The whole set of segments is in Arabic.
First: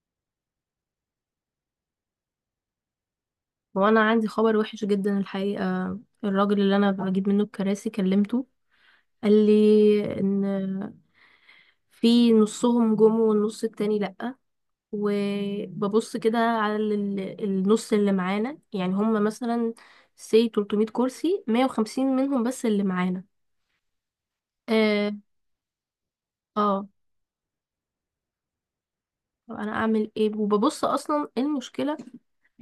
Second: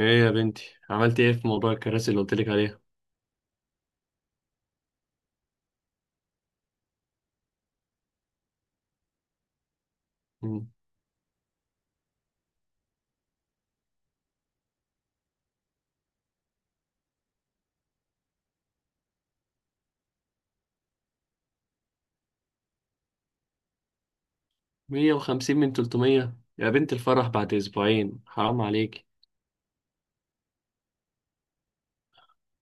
ايه يا بنتي عملت ايه في موضوع الكراسي اللي قلتلك عليها. وانا عندي خبر وحش جدا الحقيقة. الراجل اللي انا بجيب منه الكراسي كلمته، قال لي مم. ان في نصهم جم والنص التاني لأ. وببص كده على النص اللي معانا، يعني هم مثلا سي 300 كرسي، 150 منهم بس اللي معانا. اه، 150 من 300 يا اه. بنت الفرح بعد اسبوعين حرام عليك. طب انا اعمل ايه؟ وببص اصلا إيه المشكلة؟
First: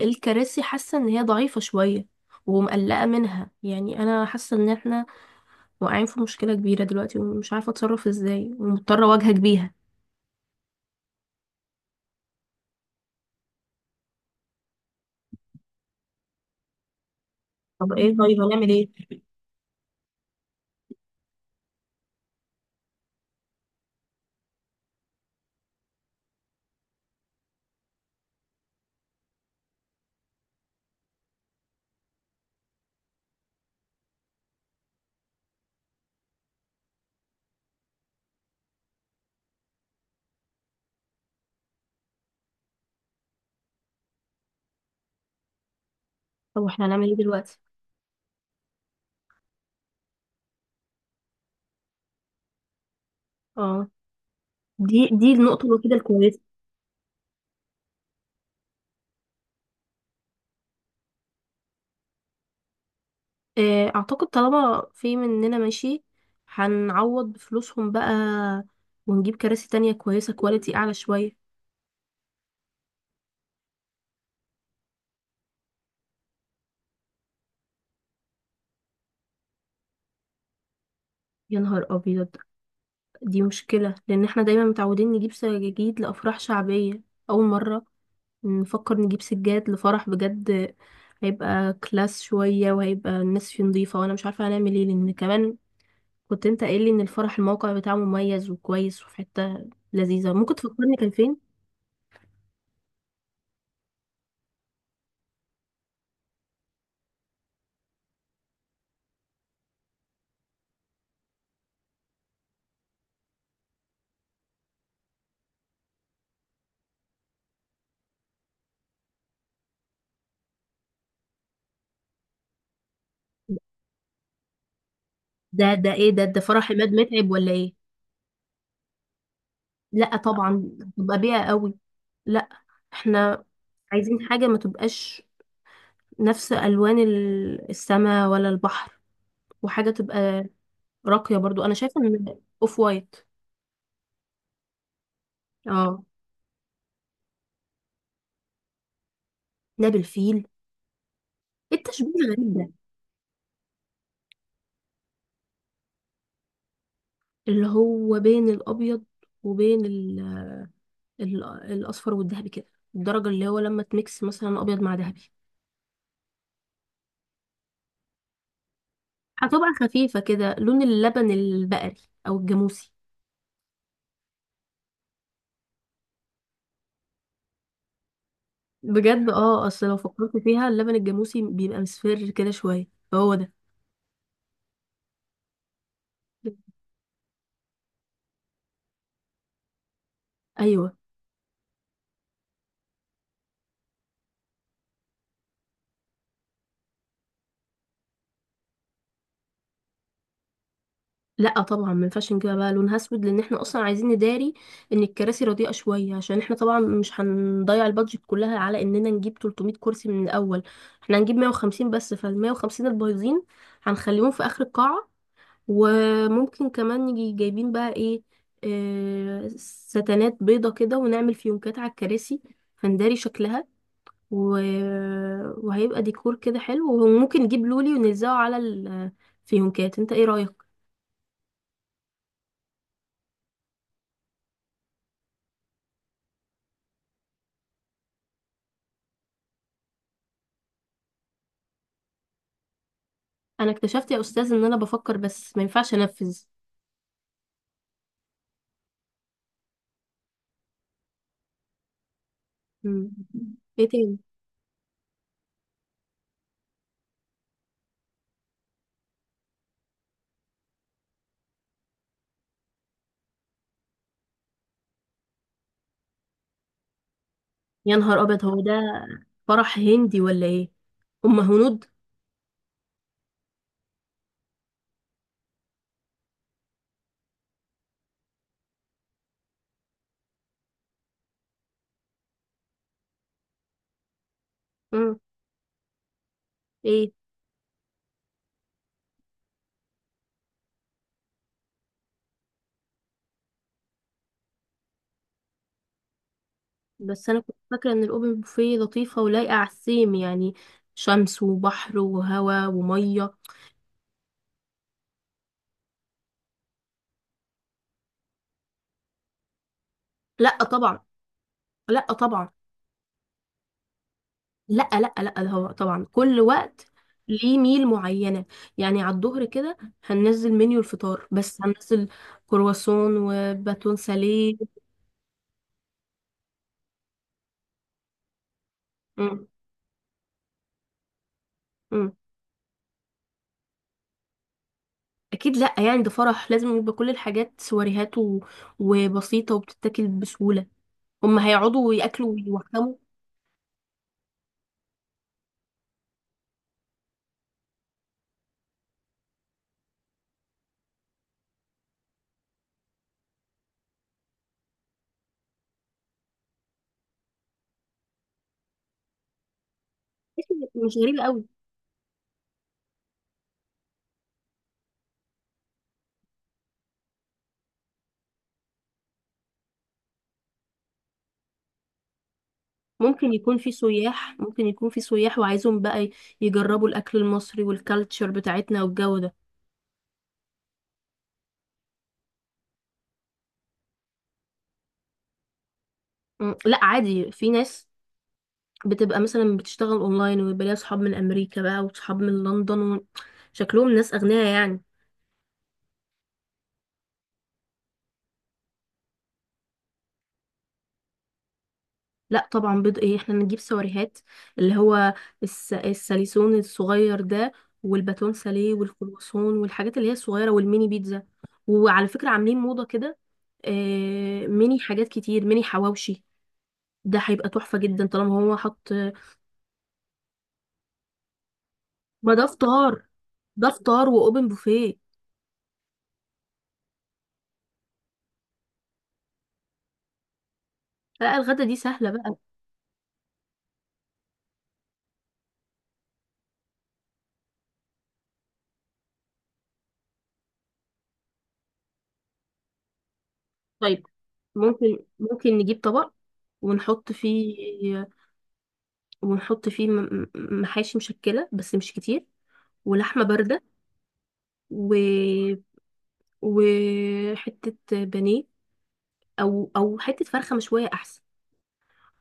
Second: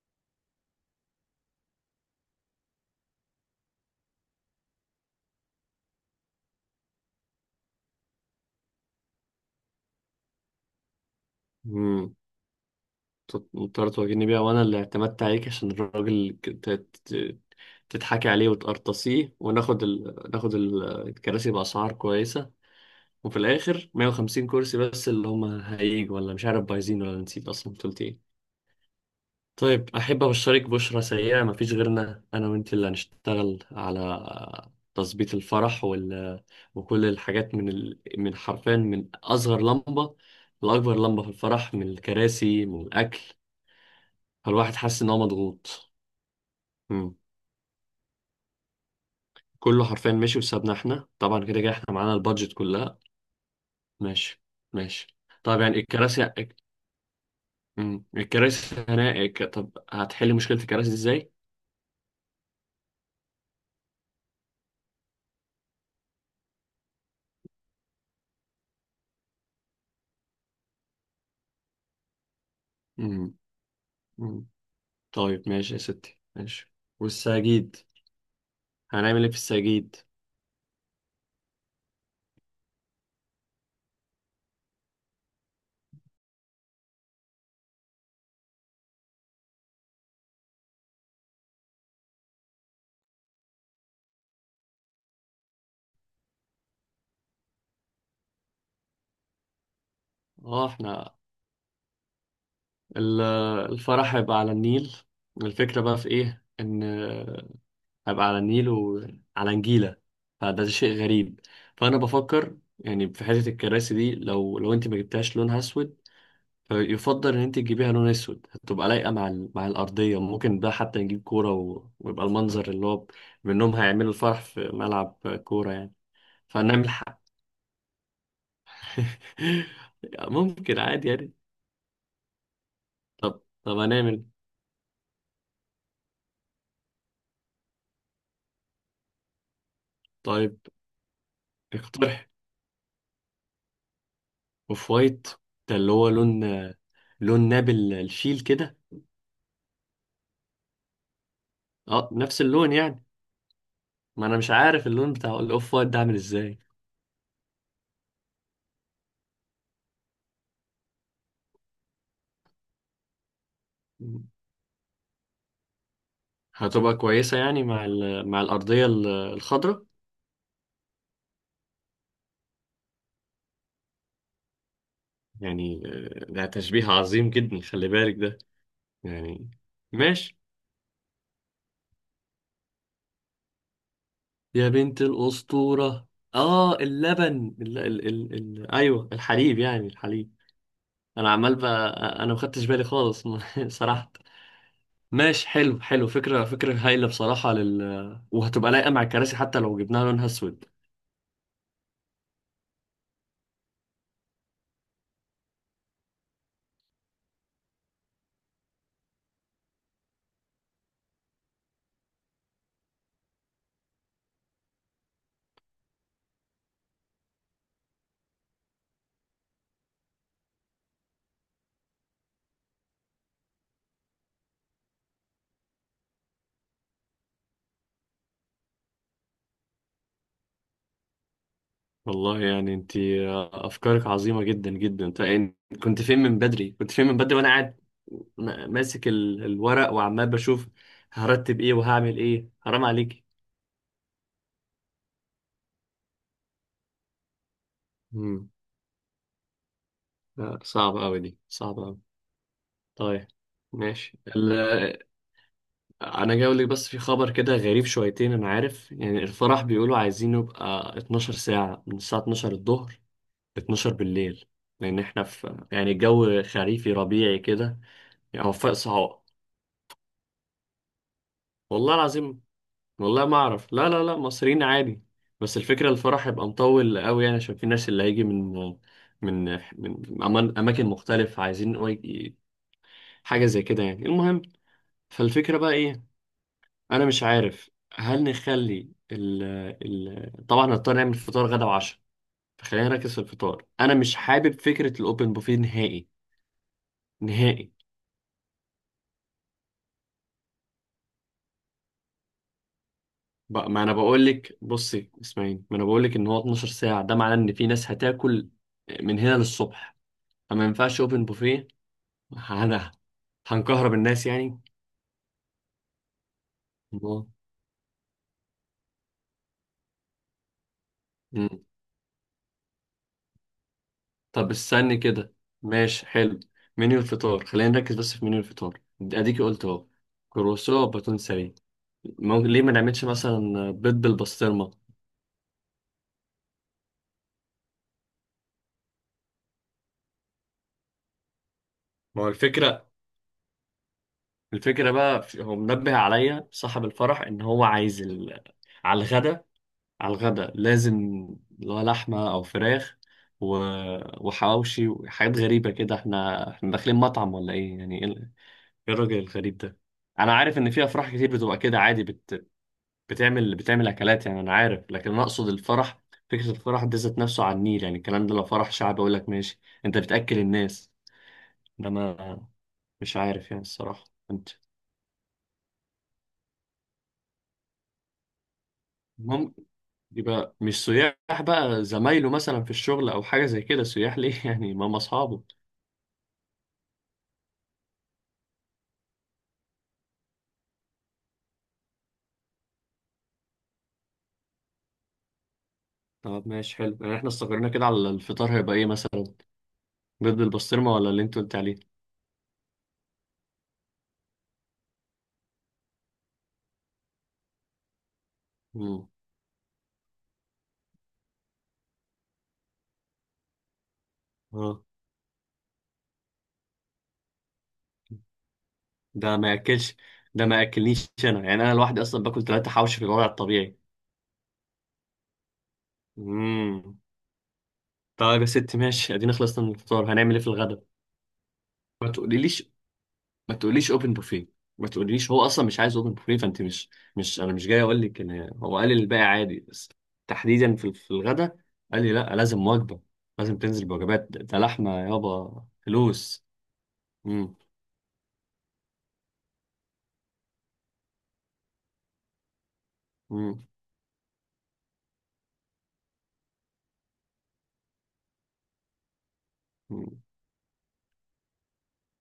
الكراسي حاسة ان هي ضعيفة شوية ومقلقة منها، يعني انا حاسة ان احنا واقعين في مشكلة كبيرة دلوقتي، ومش عارفة اتصرف ازاي، ومضطرة اواجهك بيها. امم مضطر تواجهني بيها وانا اللي اعتمدت عليك عشان الراجل ت- طب ايه؟ تضحكي طيب عليه هنعمل ايه؟ وتقرطسيه وناخد الكراسي باسعار كويسه، وفي الاخر 150 كرسي بس اللي هم هيجوا، ولا مش عارف بايزين، ولا نسيت اصلا قلت إيه؟ طيب أحب أبشرك بشرى سيئة، مفيش غيرنا أنا وأنت اللي هنشتغل على تظبيط الفرح وكل الحاجات من حرفيا من أصغر لمبة لأكبر لمبة في الفرح، من الكراسي، من الأكل، فالواحد حاسس إن هو مضغوط. طب احنا هنعمل مم. ايه دلوقتي؟ كله حرفيا ماشي بسببنا إحنا طبعا، كده كده إحنا معانا البادجت كلها. اه، ماشي دي ماشي. دي طب النقطة يعني الوحيدة الكراسي، الكويسة. الكراسي هنا، طب هتحل مشكلة الكراسي إزاي؟ اعتقد طالما في مننا ماشي، هنعوض بفلوسهم بقى، ونجيب كراسي تانية كويسة كواليتي اعلى شوية. مم. طيب ماشي يا ستي ماشي. والسجيد، هنعمل ايه في السجيد؟ يا نهار ابيض! دي مشكلة، لان احنا دايما متعودين نجيب سجاجيد لافراح شعبية. اول مرة نفكر نجيب سجاد لفرح بجد. هيبقى كلاس شوية، وهيبقى الناس فيه نضيفة، وانا مش عارفة هنعمل ايه، لان كمان كنت انت قايل لي ان الفرح الموقع بتاعه مميز وكويس، وفي حتة لذيذة ممكن اه، تفكرني كان احنا فين. ال- الفرح هيبقى على النيل، الفكرة بقى في ايه، ان هيبقى على النيل وعلى نجيلة، فده شيء غريب. فانا بفكر يعني في حتة الكراسي دي، لو انت ما جبتهاش لونها اسود، فيفضل ان انت تجيبيها لون اسود، هتبقى لايقة مع مع الارضية. ممكن بقى حتى نجيب كورة ويبقى المنظر اللي هو منهم هيعملوا الفرح في ملعب كورة ده يعني، ايه؟ ده فرح عماد فنعمل متعب ولا ايه؟ لا طبعا، ممكن عادي تبقى يعني. بيئة قوي. لا، طب احنا هنعمل عايزين إيه؟ حاجة ما تبقاش نفس الوان السماء ولا البحر، وحاجة تبقى طيب راقية برضو. انا شايفة اقترح ان اوف وايت. اوف وايت. ده اللي اه. هو لون، لون نابل الشيل كده. ده بالفيل. إيه اه، التشبيه نفس الغريب ده؟ اللون يعني، ما انا مش عارف اللون بتاع الاوف وايت ده عامل ازاي. اللي هو بين الابيض وبين الاصفر والذهبي كده. الدرجه اللي هو لما تميكس مثلا ابيض مع ذهبي. هتبقى كويسة يعني مع مع الأرضية هتبقى الخضراء. خفيفه كده، لون اللبن البقري او الجاموسي. يعني آه، ده تشبيه عظيم جدا، خلي بالك ده بجد، يعني. اه، اصل لو فكرت ماشي فيها اللبن الجاموسي بيبقى مصفر كده شويه، فهو ده. يا بنت الأسطورة. اه، اللبن ايوه، الحليب يعني، الحليب. ايوه. انا عمال بقى، انا ما خدتش بالي خالص صراحة. ماشي حلو حلو، فكرة هايلة بصراحة لل، وهتبقى لايقة مع الكراسي حتى لو جبناها لونها اسود. لا طبعا، ما ينفعش نجيبها بقى لونها اسود، لان احنا اصلا عايزين نداري ان الكراسي رديئه شويه. عشان احنا طبعا مش هنضيع البادجت كلها على اننا نجيب 300 كرسي من الاول. احنا هنجيب 150 بس، فال 150 البايظين هنخليهم في اخر القاعه. وممكن كمان نيجي جايبين بقى ايه، آه، ستانات بيضه كده، ونعمل فيونكات على الكراسي فنداري شكلها و... وهيبقى ديكور كده حلو. وممكن نجيب لولي ونلزقه على الفيونكات. انت ايه رايك؟ والله يعني انت افكارك عظيمة جدا جدا. طيب يعني، كنت فين من بدري، وانا قاعد ماسك الورق وعمال بشوف هرتب ايه وهعمل ايه، حرام عليك. انا اكتشفت يا استاذ ان انا بفكر بس ما ينفعش انفذ. مم. لا، صعبة قوي، دي صعبة قوي. مم. طيب ايه تاني؟ ماشي. انا جاي اقول لك بس، في خبر كده غريب شويتين، انا عارف يعني. الفرح بيقولوا عايزين يبقى 12 ساعة، من الساعة 12 الظهر ل 12 بالليل، لان احنا في يعني الجو خريفي ربيعي كده يا نهار ابيض، يعني، هو وفاء ده صعاب. فرح هندي ولا ايه؟ ام هنود؟ والله العظيم، والله ما اعرف. لا لا لا، مصريين عادي، بس الفكرة الفرح هيبقى مطول قوي يعني، عشان في ناس اللي هيجي من من اماكن مختلفة، عايزين ي- حاجة زي كده يعني. المهم، امم فالفكرة بقى ايه، انا ايه؟ مش عارف هل نخلي ال طبعا هنضطر نعمل فطار غدا وعشاء، فخلينا نركز في الفطار. انا مش حابب فكره الاوبن بوفيه نهائي، بس انا كنت نهائي. فاكره ان الاوبن بوفيه لطيفه ولايقه على السيم، يعني شمس وبحر وهواء وميه. بقى ما انا بقول لك، بصي اسمعيني، ما انا بقول لك ان هو 12 ساعه، ده معناه ان في ناس هتاكل من هنا للصبح، لا فما ينفعش طبعا. اوبن بوفيه. لا طبعا. انا هنكهرب الناس يعني. لا، لا، لا، ده هو طبعا كل وقت الله. ليه ميل معينه، يعني على الظهر كده هننزل منيو الفطار، مم. بس هننزل كرواسون وباتون طب ساليه. استني كده، ماشي حلو. منيو الفطار، خلينا نركز بس في منيو الفطار، اديكي مم. قلت اهو كروسو باتون سريع. مم. ممكن ليه ما نعملش مثلا بيض بالبسطرمة؟ اكيد لا، يعني ده فرح، لازم يبقى كل الحاجات سواريهات وبسيطه وبتتاكل بسهوله. هم هيقعدوا ما هو وياكلوا الفكرة، ويوخموا. الفكرة بقى هو منبه عليا صاحب الفرح ان هو عايز على الغدا، على الغدا لازم اللي هو لحمة او فراخ و... وحواوشي وحاجات غريبة كده. احنا داخلين مطعم ولا ايه يعني؟ ايه إيه الراجل الغريب ده؟ انا عارف ان في مش افراح غريبه كتير قوي. بتبقى كده عادي، بتعمل اكلات يعني، انا عارف، لكن انا اقصد الفرح، فكرة الفرح دي ذات نفسه على النيل يعني. الكلام ده لو فرح شعبي اقول لك ماشي، انت بتأكل الناس، انا مش ممكن عارف يكون يعني في الصراحة. سياح انت، ممكن يكون في سياح وعايزهم بقى يجربوا الاكل المصري والكالتشر بتاعتنا والجو ده. ممكن يبقى مش سياح بقى، زمايله مثلا في الشغل او حاجة زي كده، سياح ليه يعني، ما هم اصحابه. لا عادي، في ناس بتبقى مثلا بتشتغل اونلاين، ويبقى ليها صحاب من امريكا بقى، وصحاب من لندن شكلهم ناس اغنياء يعني. طب ماشي حلو، يعني احنا استقرينا كده على الفطار، هيبقى ايه مثلا، بيض بالبسطرمة ولا اللي انت قلت عليه؟ لا طبعا، بيض ايه، احنا نجيب سواريهات، اللي هو الساليسون الصغير ده، والباتون ساليه امم، والكرواسون والحاجات اللي هي الصغيره والميني بيتزا. وعلى فكره عاملين موضه كده. ميني اه. حاجات كتير، ميني حواوشي. ده هيبقى تحفه جدا طالما هو حط. ده ما ياكلش، ده ما ياكلنيش انا يعني، انا لوحدي اصلا ما باكل ده ثلاثة فطار، حوش في الوضع ده الطبيعي. فطار واوبن بوفيه. امم. طيب يا ست ماشي، ادينا خلصنا من الفطار، هنعمل ايه في الغدا؟ لا الغدا دي ما سهله بقى. تقوليليش، ما تقوليش اوبن بوفيه، ما تقوليش، هو اصلا مش عايز اوبن بوفيه. فانت مش، مش، انا مش جاي اقول لك ان هو قال لي الباقي عادي، بس تحديدا في الغدا قال لي لا، لازم وجبه، لازم تنزل طيب، بوجبات. ده ممكن لحمه ممكن يابا، نجيب طبق فلوس. ونحط مم. فيه ونحط فيه محاشي مشكله بس مش كتير، ولحمه بارده، مم. و... وحتة بانيه، أو مم. حتة فرخة مشوية أحسن.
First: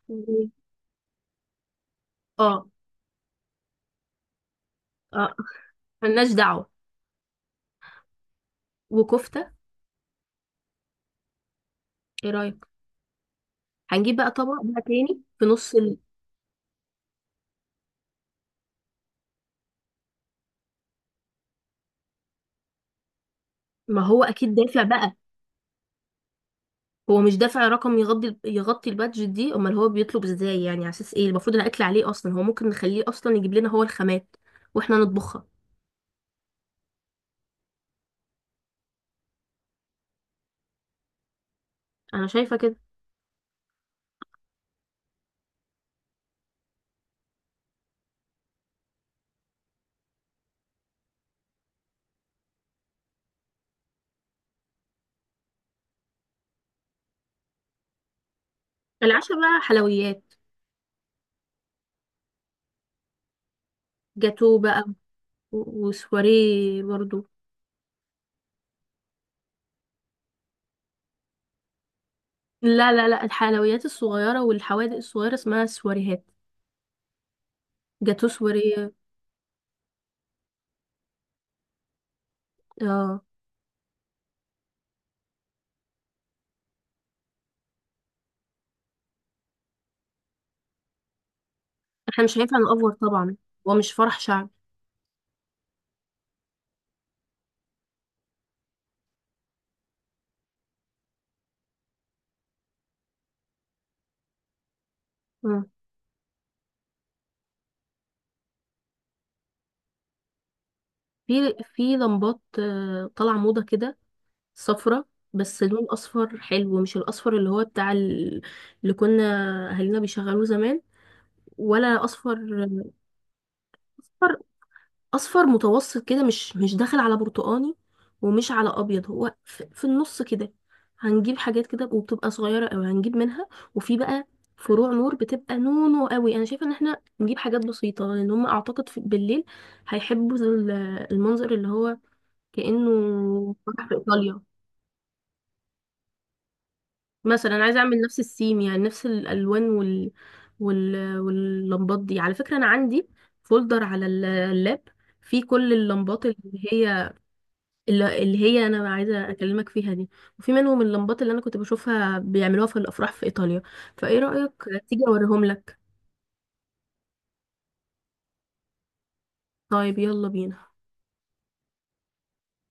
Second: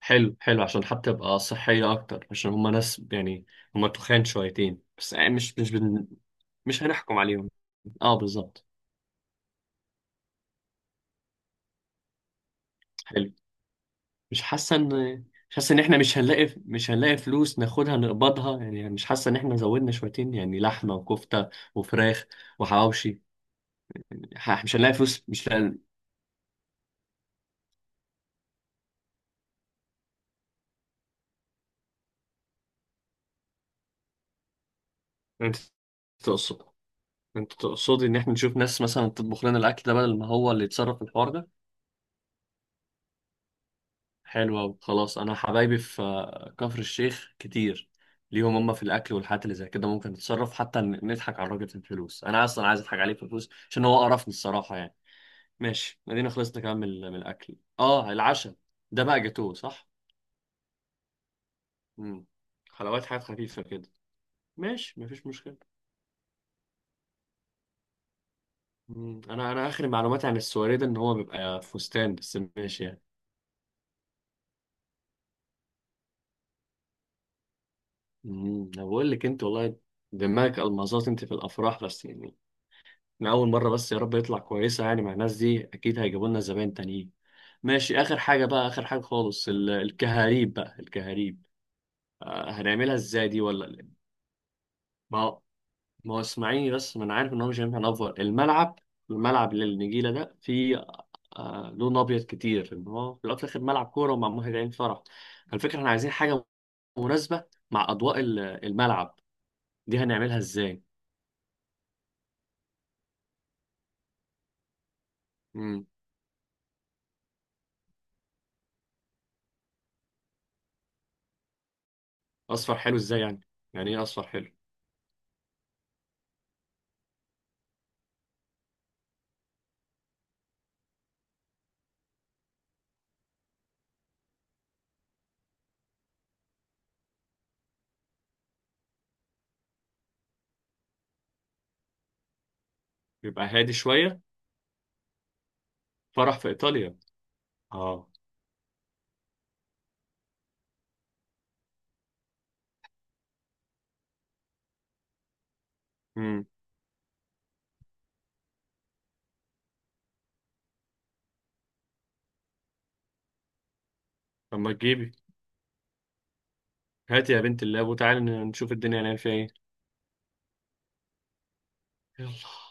حلو و- حلو، عشان حتى تبقى صحيه اكتر، عشان اه. هما ناس يعني، هما تخان شويتين بس اه. يعني، مش بن... ملناش دعوة. مش هنحكم عليهم. اه، بالظبط. وكفتة. ايه رأيك؟ هنجيب بقى مش طبق حاسه بقى ان تاني في مش حاسه نص. ان احنا مش هنلاقي، مش هنلاقي فلوس ناخدها نقبضها يعني. مش حاسه ان احنا زودنا شويتين يعني، لحمه وكفته وفراخ وحواوشي؟ ما هو أكيد مش دافع هنلاقي بقى. فلوس، مش هنلاقي. هو مش دافع رقم يغطي البادجت دي. امال هو بيطلب ازاي؟ يعني على اساس ايه المفروض الاكل عليه اصلا؟ هو ممكن نخليه اصلا يجيب لنا هو الخامات واحنا نطبخها. انت تقصد انت تقصدي ان احنا نشوف ناس مثلا تطبخ لنا الاكل ده بدل ما هو اللي يتصرف في الحوار ده؟ انا شايفه كده. حلو أوي. خلاص، انا حبايبي في آه، كفر الشيخ كتير، ليهم هم في الاكل والحاجات اللي زي كده، ممكن نتصرف، حتى نضحك على الراجل في الفلوس. انا اصلا عايز اضحك عليه في الفلوس عشان هو قرفني الصراحه يعني. ماشي، ادينا خلصنا كمان من الاكل. اه، العشاء ده بقى العشاء جاتوه بقى صح؟ حلويات. امم، حلويات، حاجات خفيفه كده، جاتو بقى. ماشي مفيش مشكله. وسواريه برضو. مم. انا اخر معلوماتي عن السواري ده ان هو بيبقى فستان، بس ماشي لا، يعني. لا، لا، الحلويات الصغيرة والحوادق الصغيرة اسمها سواريهات. جاتو امم، سواريه. انا بقول لك انت والله دماغك المظات انت في الافراح بس يعني. اه. انا اول مره، بس يا رب يطلع كويسه يعني، مع الناس دي اكيد هيجيبوا لنا زباين تانيين. ماشي، اخر حاجه بقى، اخر حاجه خالص، الكهاريب بقى، الكهاريب، احنا مش آه، هينفع نأفور هنعملها ازاي طبعا. دي؟ ولا هو مش فرح شعبي. ما ما هو اسمعيني بس، ما انا عارف ان هو مش هينفع نفور الملعب، الملعب اللي النجيله ده فيه آه لون ابيض كتير، ان هو في الاول وفي الاخر ملعب كوره ومعمول هنا عين فرح. آه. الفكره احنا عايزين حاجه مناسبه مع اضواء الملعب، دي هنعملها ازاي؟ في في لمبات، طالعة موضة كده، صفرة. بس لون امم. أصفر حلو، مش الأصفر اللي هو بتاع اللي كنا أهالينا بيشغلوه زمان. ولا أصفر؟ اصفر حلو آه، ازاي يعني؟ يعني ايه اصفر أصفر، حلو؟ اصفر متوسط كده، مش داخل على برتقاني، ومش على ابيض. هو في النص كده. هنجيب حاجات كده، وبتبقى صغيره قوي هنجيب منها. وفي بقى فروع نور بتبقى نونو قوي. انا شايفه ان احنا نجيب حاجات بسيطه، لان هم اعتقد في بالليل هيحبوا المنظر اللي هو كانه يبقى هادي فرح في شويه، ايطاليا. فرح في ايطاليا. مثلا أنا عايزه اعمل اه. نفس السيم، يعني نفس الالوان واللمبات دي. على فكره انا عندي فولدر على اللاب، فيه كل اللمبات امم. اللي هي اللي هي انا عايزه اكلمك فيها دي. وفي منهم اللمبات اللي انا كنت بشوفها بيعملوها في الافراح في ايطاليا، فايه طب رايك ما تيجي تجيبي، اوريهم لك؟ هاتي يا بنت اللاب وتعالي نشوف الدنيا هنعمل فيها ايه. طيب يلا بينا. يلا.